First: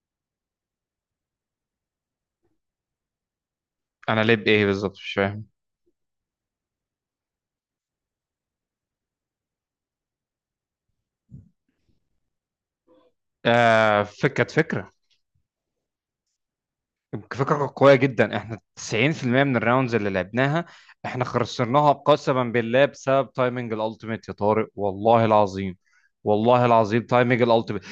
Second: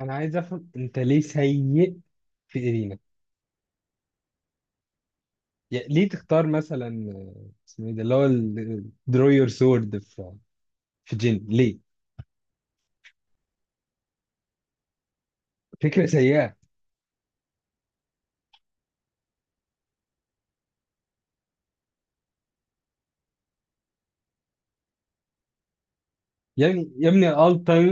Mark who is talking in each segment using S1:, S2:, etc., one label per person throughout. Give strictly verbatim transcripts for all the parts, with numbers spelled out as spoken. S1: انا عايز افهم انت ليه سيء في ايرينا.
S2: انا ليه بايه بالظبط مش فاهم.
S1: يعني ليه تختار مثلا آه، اسمه ايه ده اللي هو درو يور سورد في في جين، ليه؟
S2: آه فك- كانت فكره.
S1: فكره سيئه.
S2: فكره قويه جدا، احنا تسعين في المية من الراوندز اللي لعبناها احنا خسرناها قسما بالله بسبب تايمنج الالتيميت يا طارق، والله العظيم.
S1: يا
S2: والله
S1: ابني
S2: العظيم،
S1: يا ابني
S2: تايمنج
S1: الت
S2: الالتيميت.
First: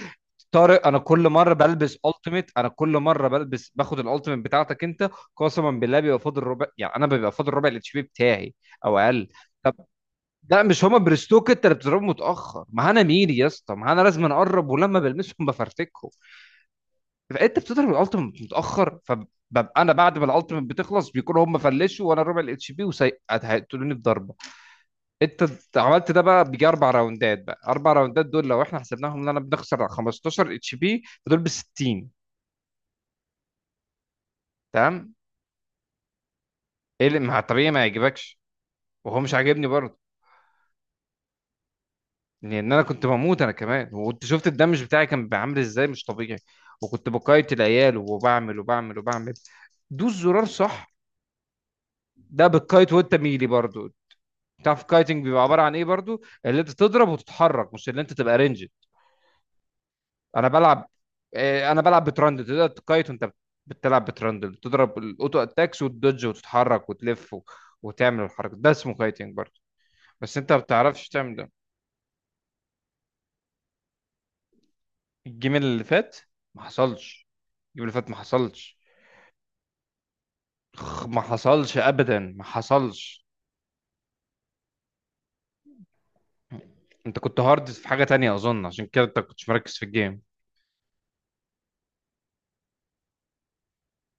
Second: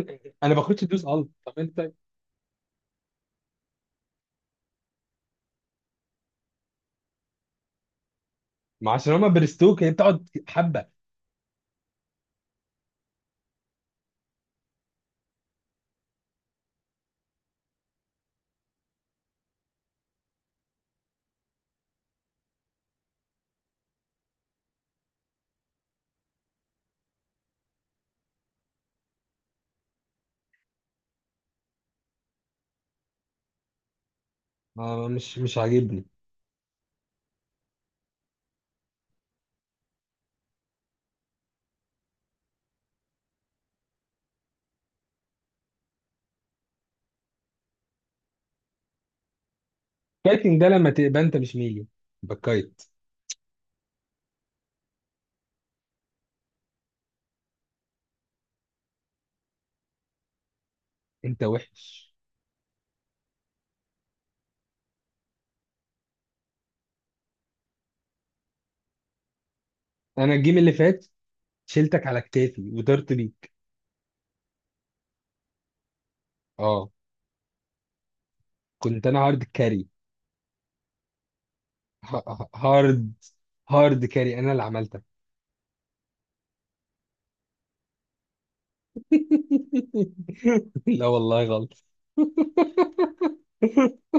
S1: انا باخدش
S2: طارق، انا
S1: دوس الت.
S2: كل مره
S1: طب انت،
S2: بلبس التيميت، انا كل مره بلبس باخد الالتيميت بتاعتك انت. قسما بالله بيبقى فاضل ربع، يعني انا بيبقى فاضل ربع الاتش بي بتاعي
S1: ما
S2: او
S1: عشان هما
S2: اقل. طب،
S1: برستوك، يعني بتقعد
S2: لا، مش
S1: حبه.
S2: هما برستوك، انت اللي بتضربه متاخر، ما انا مين يا اسطى، ما انا لازم اقرب ولما بلمسهم بفرتكهم. فانت بتضرب الالتيميت متاخر، فببقى انا بعد ما الالتيميت بتخلص بيكونوا هم فلشوا وانا ربع الاتش بي وهيقتلوني بضربه. انت عملت ده بقى بيجي اربع راوندات، بقى اربع راوندات دول لو احنا حسبناهم ان انا بنخسر خمسة عشر اتش بي فدول ب ستين.
S1: ما-
S2: تمام.
S1: مش مش عاجبني.
S2: ايه اللي مع الطبيعي ما يعجبكش؟ وهو مش عاجبني برضه، لان انا كنت بموت انا كمان، وانت شفت الدمج بتاعي كان عامل ازاي، مش طبيعي. وكنت بقايت العيال وبعمل وبعمل وبعمل. دوس زرار،
S1: الكايتنج ده
S2: صح؟
S1: لما تبقى انت مش ميلي،
S2: ده
S1: بكايت.
S2: بالكايت وانت ميلي برضو. تعرف الكايتنج بيبقى عباره عن ايه برضو؟ اللي انت تضرب وتتحرك، مش اللي انت تبقى رينج. انا بلعب.
S1: انت
S2: آه، انا بلعب
S1: وحش.
S2: بترندل، تقدر تكايت وانت بتلعب بترندل، تضرب الاوتو اتاكس وتدج وتتحرك وتلف و... وتعمل الحركه، ده اسمه كايتنج برضو.
S1: انا
S2: بس انت ما
S1: الجيم اللي فات
S2: بتعرفش تعمل ده.
S1: شلتك على كتافي وطرت بيك.
S2: الجيم اللي فات ما
S1: اه،
S2: حصلش. الجيم اللي فات ما حصلش.
S1: كنت انا هارد كاري.
S2: خ- ما حصلش ابدا،
S1: ه-
S2: ما
S1: ه- هارد
S2: حصلش.
S1: هارد كاري، انا اللي عملتك.
S2: انت كنت هارد في حاجه تانية اظن، عشان كده انت كنتش مركز في الجيم.
S1: لا والله غلط.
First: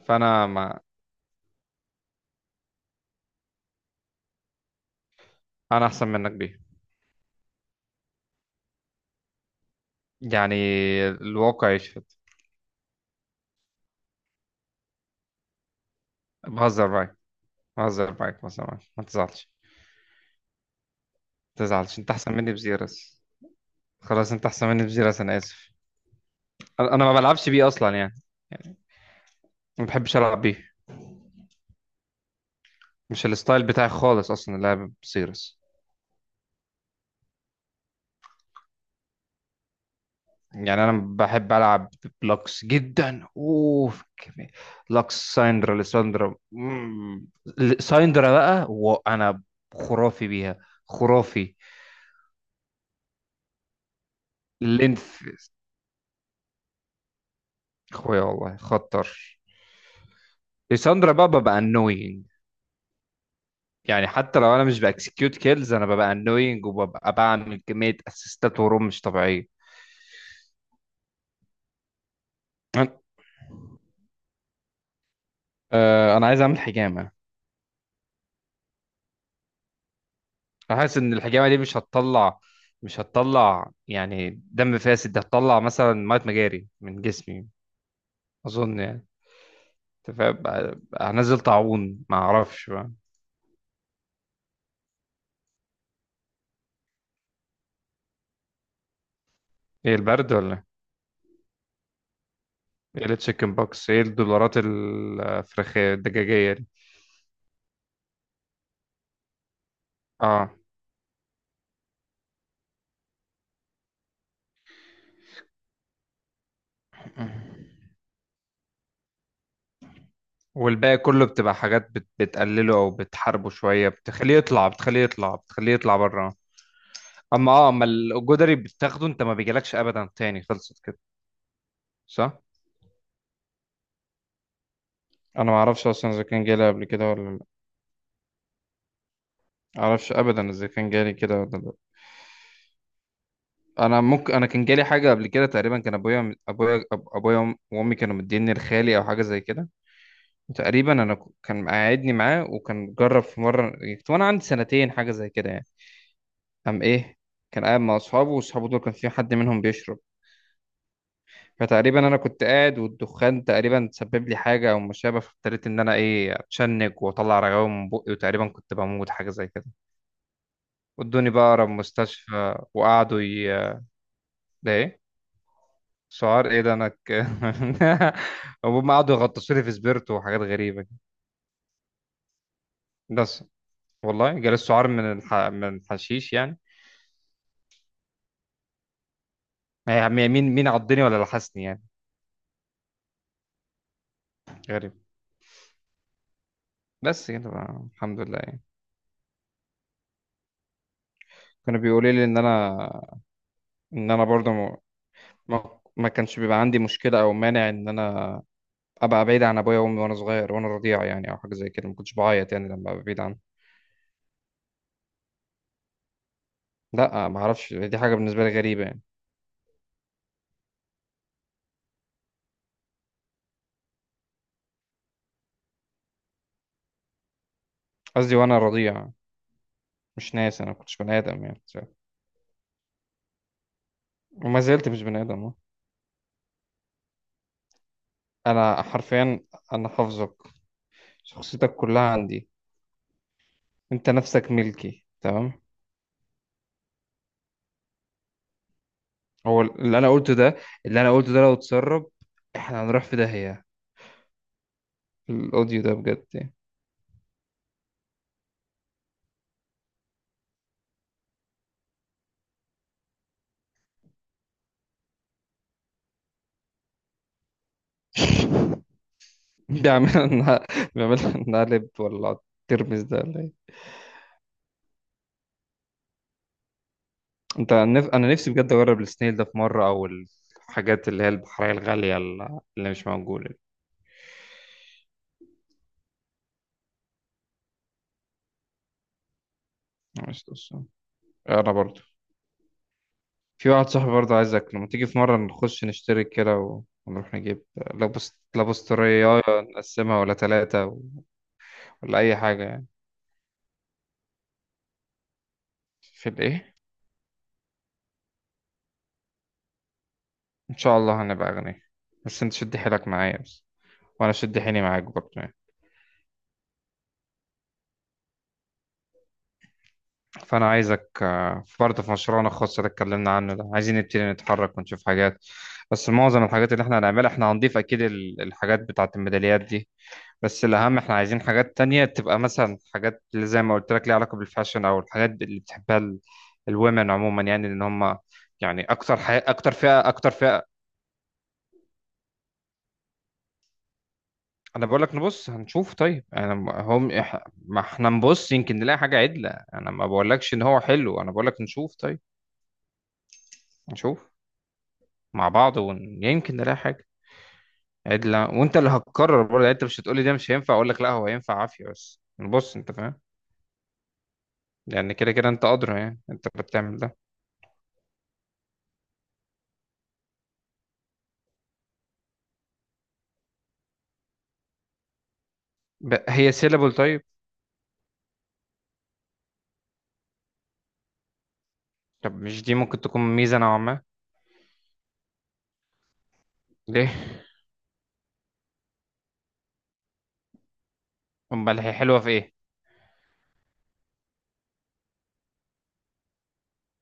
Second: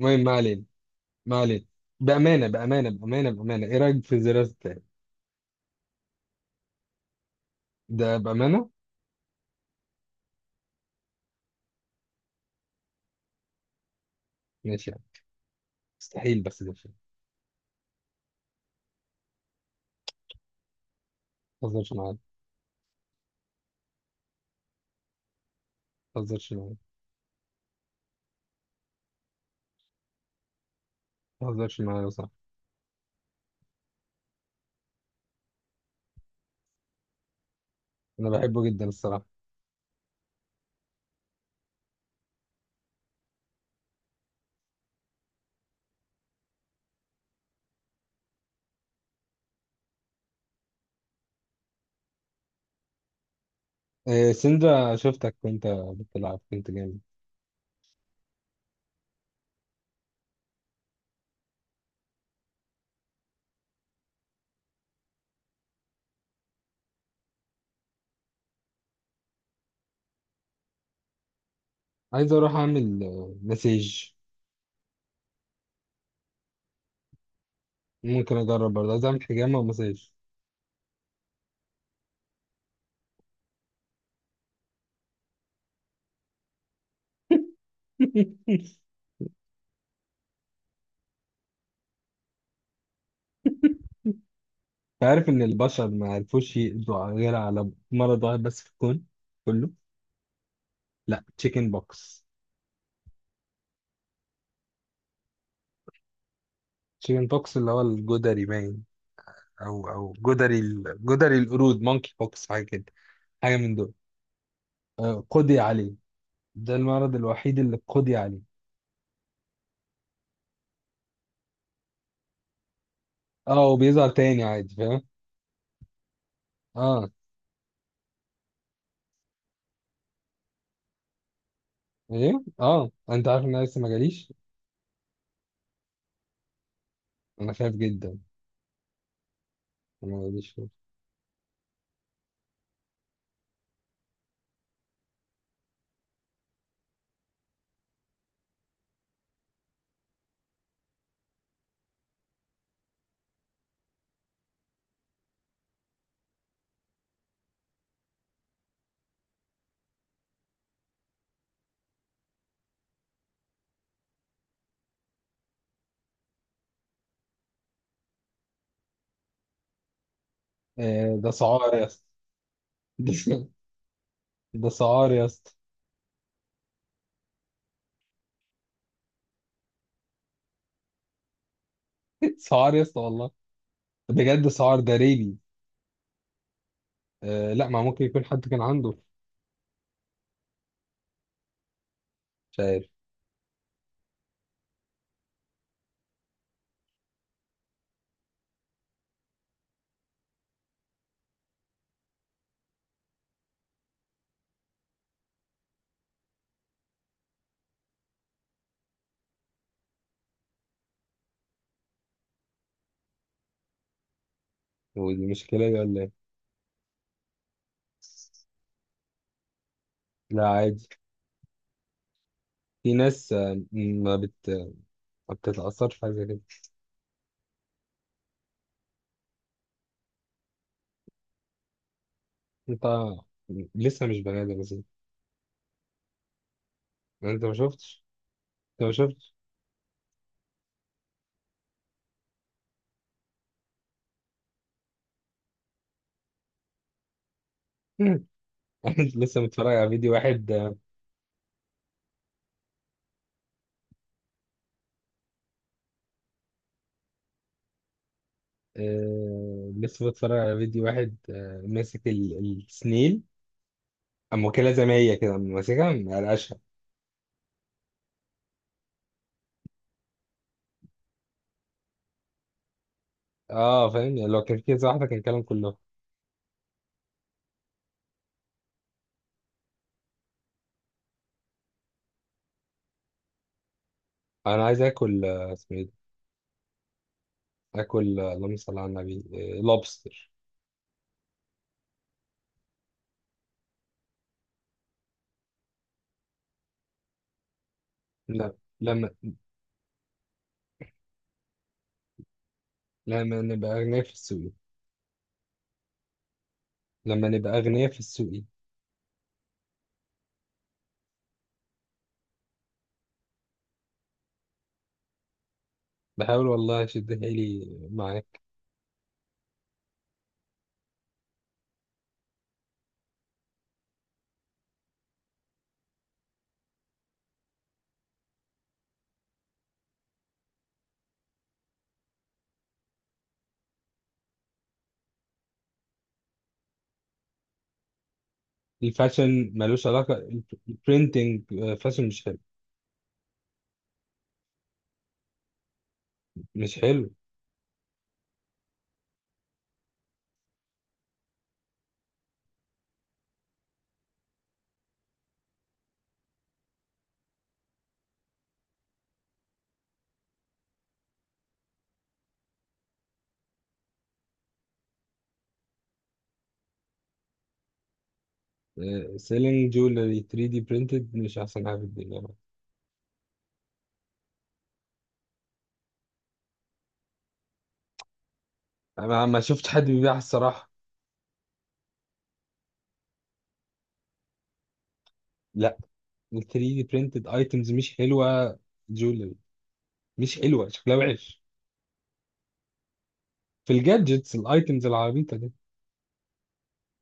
S1: المهم، ما
S2: فانا
S1: علينا،
S2: ما.
S1: ما علينا. بأمانة بأمانة بأمانة بأمانة، إيه رأيك في الزرار التاني؟
S2: انا احسن منك بيه،
S1: ده بأمانة؟
S2: يعني الواقع يشفى.
S1: ماشي يعني. مستحيل، بس ده
S2: بهزر
S1: شيء.
S2: معاك بهزر معاك بهزر معاك، ما تزعلش. ما
S1: ما تهزرش
S2: تزعلش، انت
S1: معايا،
S2: احسن مني بزيرس. خلاص انت احسن مني بزيرس، انا اسف.
S1: ما تهزرش معايا،
S2: انا أنا ما بلعبش بيه اصلا يعني، ما بحبش العب بيه.
S1: ما تهزرش معايا يا صاحبي.
S2: مش الستايل بتاعي خالص اصلا اللعب بزيرس.
S1: أنا بحبه جدا الصراحة.
S2: يعني انا بحب العب بلوكس جدا اوف كمية. لوكس، سايندرا، ليساندرا، مم. ل- سايندرا بقى وانا خرافي بيها، خرافي.
S1: إيه سندرا،
S2: لينث.
S1: شفتك وأنت بتلعب كنت جامد.
S2: اخويا والله خطر. ليساندرا بقى ببقى انوينج، يعني حتى لو انا مش باكسكيوت كيلز انا ببقى انوينج، وببقى بعمل كميه اسيستات وروم مش طبيعيه.
S1: عايز أروح
S2: انا.
S1: أعمل آه، مساج.
S2: آه، أنا عايز اعمل حجامه.
S1: ممكن أجرب برضه، عايز أعمل حجامة ومساج.
S2: أنا حاسس ان الحجامه دي مش هتطلع، مش هتطلع يعني دم فاسد، ده هتطلع مثلا ميه مجاري من جسمي، اظن يعني. انت فاهم بقى- بقى هنزل طاعون، ما اعرفش بقى.
S1: أنت عارف إن البشر ما عرفوش يقضوا غير على مرض واحد بس في الكون كله؟
S2: ايه، البرد ولا؟
S1: لا، تشيكن بوكس.
S2: ايه التشيكن بوكس؟ ايه الدولارات الفراخيه الدجاجيه دي؟
S1: تشيكن بوكس اللي هو الجدري باين. او او
S2: اه.
S1: جدري ال- جدري القرود، مونكي بوكس، حاجه كده. حاجه من دول. آه، قضي عليه. ده المرض الوحيد اللي قضي عليه.
S2: والباقي كله بتبقى حاجات بت... بتقلله او بتحاربه
S1: اه،
S2: شويه،
S1: وبيظهر
S2: بتخليه
S1: تاني
S2: يطلع،
S1: عادي، فاهم.
S2: بتخليه يطلع، بتخليه يطلع بره.
S1: اه.
S2: اما اه اما الجدري بتاخده انت ما بيجيلكش ابدا تاني، خلصت كده. صح.
S1: ايه، اه، انت عارف ان انا لسه ما جاليش.
S2: انا ما اعرفش اصلا اذا كان جالي قبل كده ولا لا.
S1: انا خايف جدا.
S2: ما اعرفش
S1: أنا ما
S2: ابدا
S1: جاليش.
S2: اذا كان جالي كده ولا لا. انا ممكن انا كان جالي حاجه قبل كده، تقريبا كان ابويا، ابويا أب- ابويا وأم- وامي كانوا مديني لخالي او حاجه زي كده. تقريبا انا ك- كان مقعدني معاه، وكان جرب في مره كنت وانا عندي سنتين، حاجه زي كده يعني. قام ايه، كان قاعد مع اصحابه، واصحابه دول كان في حد منهم بيشرب، فتقريبا انا كنت قاعد والدخان تقريبا سبب لي حاجه او ما شابه، فابتديت ان انا ايه اتشنج واطلع رغاوي من بقي، وتقريبا كنت بموت، حاجه زي كده.
S1: آه، ده
S2: ودوني بقى اقرب
S1: سعار يا اسطى.
S2: مستشفى
S1: ده،
S2: وقعدوا ي...
S1: ده
S2: ده ايه؟
S1: سعار يا اسطى.
S2: سعار ايه ده، انا ك... هم قعدوا يغطسوا لي في سبيرتو وحاجات غريبه كده.
S1: سعار يا اسطى والله.
S2: بس. والله
S1: بجد،
S2: جالي
S1: سعار
S2: السعار
S1: ده
S2: من الح...
S1: ريبي.
S2: من الحشيش يعني.
S1: آه لا، ما ممكن يكون حد كان عنده.
S2: يعني مين، مين عضني ولا لحسني يعني؟
S1: مش عارف.
S2: غريب. بس كده بقى، الحمد لله يعني. كانوا بيقولوا لي ان انا، ان انا برضه ما ما كانش بيبقى عندي مشكلة أو مانع إن أنا أبقى بعيد عن أبويا وأمي وأنا صغير وأنا رضيع يعني، أو حاجة زي كده. ما كنتش بعيط يعني لما أبقى بعيد عنهم.
S1: ودي مشكله دي ولا ايه؟
S2: لا ما أعرفش، دي حاجة بالنسبة لي غريبة يعني.
S1: لا عادي. في ناس آه، ما بت ما بتتأثرش في حاجة زي كده.
S2: قصدي وأنا رضيع، مش ناس، أنا ما كنتش بني آدم يعني.
S1: انت لسه مش بني ادم
S2: وما
S1: مثلا.
S2: زلت مش بني آدم، أه.
S1: انت ما شفتش،
S2: أنا
S1: انت ما شفتش.
S2: حرفيا. أنا حافظك، شخصيتك كلها عندي، أنت نفسك ملكي تمام.
S1: أنا لسه
S2: هو
S1: متفرج على
S2: اللي أنا
S1: فيديو
S2: قلته
S1: واحد.
S2: ده، اللي أنا قلته ده لو اتسرب إحنا هنروح في داهية، الأوديو ده بجد يعني.
S1: آه، لسه متفرج على فيديو واحد. آه، ماسك ال- السنيل. اما واكلها زي ما هي كده، أما ماسكها مقلقشها.
S2: بيعملها نع- بيعملها نقلب ولا ترمس ده، ولا ايه؟
S1: اه فاهم. يعني لو كان في كذا واحدة كان الكلام كله.
S2: انت نف... انا نفسي بجد اجرب السنيل ده في مره، او الحاجات اللي هي البحريه الغاليه اللي اللي مش موجوده دي.
S1: انا عايز اكل آه، اسمه ايه ده. اكل، آه، اللهم صل على النبي. آه، لوبستر.
S2: مش قصة. انا برضو. في واحد صاحبي برضو، عايزك لما تيجي في مره نخش نشترك كده و- ونروح نجيب لابس
S1: لا
S2: لابس
S1: لما.
S2: طريه نقسمها ولا ثلاثه و... ولا اي حاجه يعني.
S1: لما نبقى اغنياء في السوق،
S2: في الايه؟
S1: لما نبقى اغنياء في السوق.
S2: ان شاء الله هنبقى اغنياء، بس انت شد حيلك معايا بس، وانا شد حيلي معاك برضو.
S1: بحاول والله اشد حيلي مع.
S2: فأنا عايزك آه، برضه في مشروعنا الخاص اللي اتكلمنا عنه ده، عايزين نبتدي نتحرك ونشوف حاجات. بس معظم الحاجات اللي احنا هنعملها احنا هنضيف أكيد ال- الحاجات بتاعة الميداليات دي، بس الأهم احنا عايزين حاجات تانية تبقى مثلا، حاجات اللي زي ما قلت لك ليها علاقة بالفاشن، أو الحاجات اللي بتحبها ال- الومن عموما يعني، إن هم يعني أكتر حي...
S1: الفاشن
S2: أكتر
S1: ملوش
S2: فئة أكتر
S1: علاقة.
S2: فئة.
S1: البرينتنج فاشن مش حلو.
S2: أنا بقول لك نبص هنشوف طيب، أنا م-
S1: مش حلو.
S2: هم إح- ما احنا نبص يمكن نلاقي حاجة عدلة، أنا ما بقولكش إن هو حلو، أنا بقول لك نشوف طيب. نشوف مع بعض ويمكن نلاقي حاجة عدلة، وانت اللي هتقرر برضه يعني، انت مش هتقولي ده مش هينفع اقول لك لا هو هينفع عافية، بس بص انت فاهم، لان كده كده انت ادرى يعني، انت اللي بتعمل ده.
S1: سيلينج جولري ثري دي برينتد مش أحسن حاجة في الدنيا.
S2: ب... هي سيلابل طيب؟
S1: أنا ما شفت حد بيبيعها الصراحة.
S2: طب مش دي ممكن تكون ميزة نوعا ما؟
S1: لا. ال ثري دي
S2: ليه؟
S1: برينتد أيتمز مش حلوة. جولري مش حلوة، شكلها وحش.
S2: امال هي حلوة في ايه؟
S1: في الجادجتس الأيتمز العبيطة دي،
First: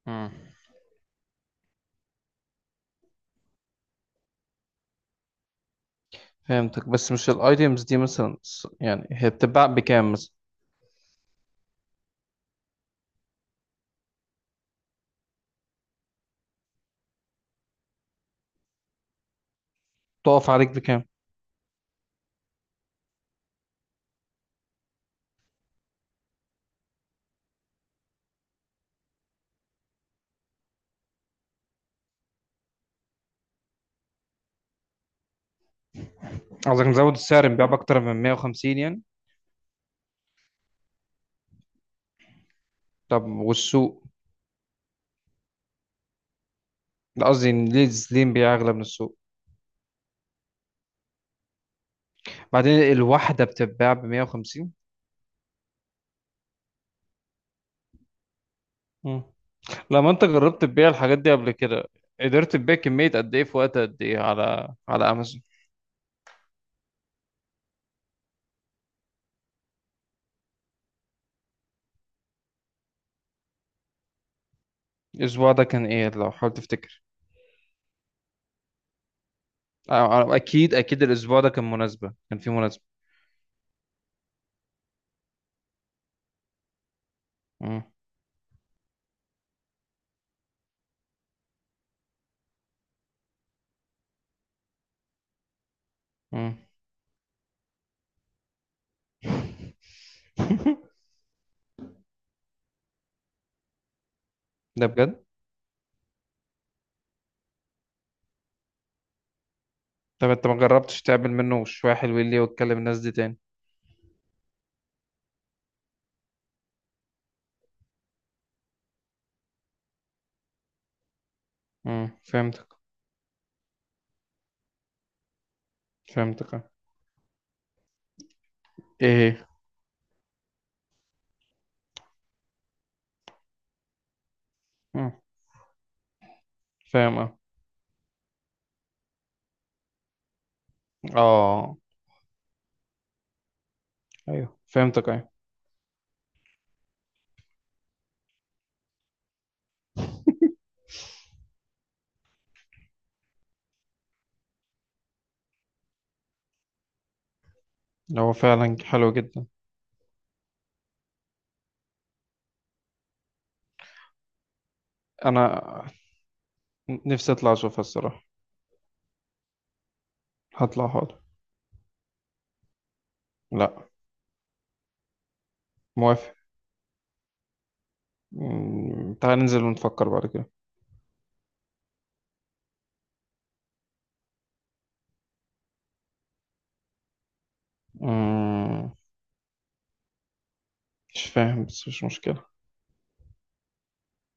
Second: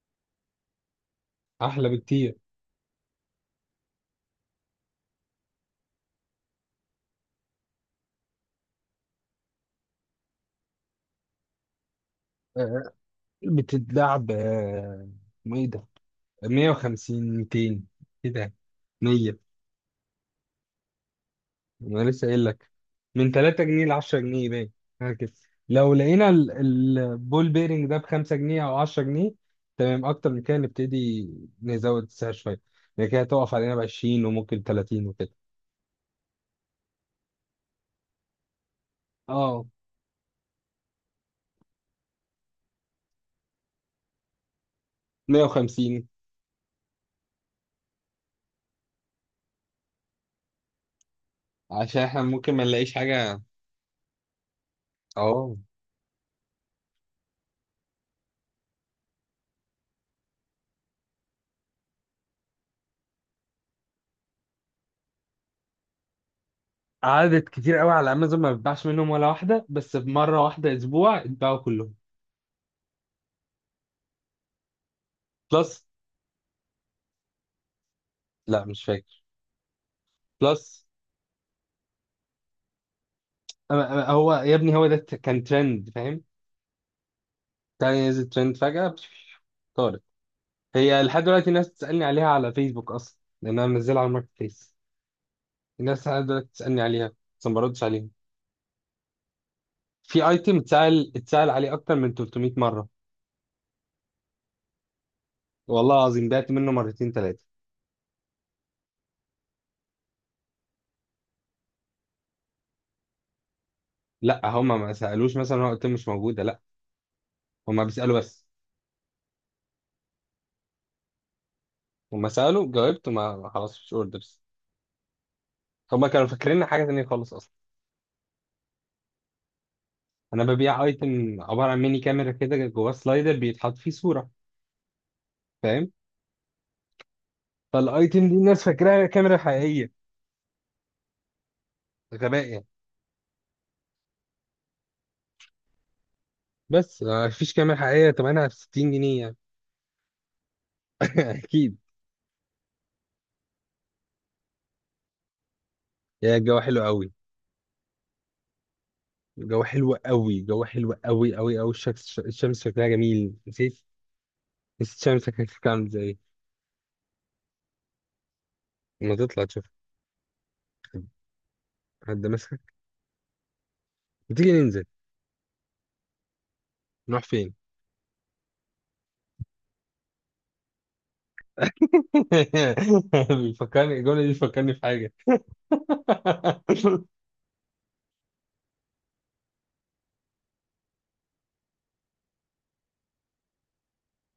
S2: مم.
S1: أحلى بكتير.
S2: فهمتك، بس مش الايتيمز دي مثلا س- يعني هي بتتباع بكام مثلا؟
S1: آه، بتتلعب آه، اسمه إيه ده. مية وخمسين، ميتين كده، مية.
S2: تقف عليك بكام؟
S1: انا لسه قايل لك، من ثلاثة جنيهات ل عشر جنيه باين، حاجه كده. لو لقينا ال- البول بيرنج ده ب خمس جنيه او عشرة جنيهات، تمام. اكتر من كده نبتدي نزود السعر شويه، يعني كده هتقف علينا ب عشرين وممكن ثلاثين وكده.
S2: قصدك مزود السعر نبيع بأكتر من مية وخمسين يعني؟
S1: اه،
S2: طب والسوق؟
S1: مية وخمسين،
S2: لا قصدي إن ليه، ليه نبيع أغلى من السوق؟
S1: عشان احنا ممكن ما
S2: بعدين
S1: نلاقيش حاجه.
S2: الواحدة بتتباع ب مية وخمسين.
S1: اه،
S2: مم. لما انت جربت تبيع الحاجات دي قبل كده، قدرت تبيع كمية قد ايه في وقت قد ايه على على امازون؟
S1: عدد كتير قوي على امازون. ما بتباعش منهم ولا واحده، بس بمره واحده اسبوع اتباعوا كلهم.
S2: الاسبوع ده
S1: بلس.
S2: كان ايه لو حاول تفتكر؟
S1: لا مش فاكر.
S2: اه، اكيد
S1: بلس.
S2: اكيد الاسبوع ده كان مناسبة، كان في مناسبة.
S1: أما- أما هو يا ابني، هو ده كان ترند، فاهم.
S2: مم.
S1: تاني نزل ترند فجأة بش- طارت. هي لحد دلوقتي الناس بتسألني عليها على فيسبوك أصلا، لأن أنا منزلها على الماركت بليس. الناس لحد دلوقتي
S2: مم.
S1: بتسألني عليها، بس ما بردش عليهم. في أيتم اتسأل اتسأل عليه أكتر من ثلاثمائة مرة.
S2: ده بجد؟
S1: والله العظيم بعت منه مرتين ثلاثة.
S2: طب انت ما جربتش تعمل منه شوية حلوين ليه وتكلم الناس دي تاني؟
S1: لا، هما ما سألوش. مثلا هو الأيتم مش موجودة، لا، هما بيسألوا بس.
S2: مم،
S1: هما سألوا،
S2: فهمتك.
S1: جاوبت، وما خلاص مش أوردرز. هما كانوا
S2: فهمتك،
S1: فاكرين
S2: اه.
S1: حاجة تانية خالص أصلا.
S2: ايه؟
S1: أنا ببيع أيتم عبارة عن ميني كاميرا كده جواه سلايدر بيتحط فيه صورة،
S2: مم.
S1: فاهم.
S2: فاهم، اه.
S1: فالايتم دي الناس فاكراها كاميرا حقيقيه،
S2: اه.
S1: غباء يعني.
S2: ايوه فهمتك، ايوه.
S1: بس آه، مفيش كاميرا حقيقية تمنها في ستين جنيه يعني. أكيد. يعني الجو حلو قوي.
S2: هو فعلا حلو جدا.
S1: الجو حلو قوي، الجو حلو قوي قوي قوي. الشمس، الشمس شكلها جميل. نسيت، نسيت الشمس شكلها
S2: انا
S1: عامل ازاي.
S2: نفسي اطلع اشوفها الصراحة.
S1: لما تطلع تشوف،
S2: هطلع، حاضر.
S1: حد ماسكك؟
S2: لا.
S1: وتيجي ننزل،
S2: موافق.
S1: نروح فين؟
S2: مم، تعال ننزل ونفكر بعد كده.
S1: بيفكرني الجملة دي، بتفكرني في حاجة.
S2: مم، مش فاهم بس مش مشكلة.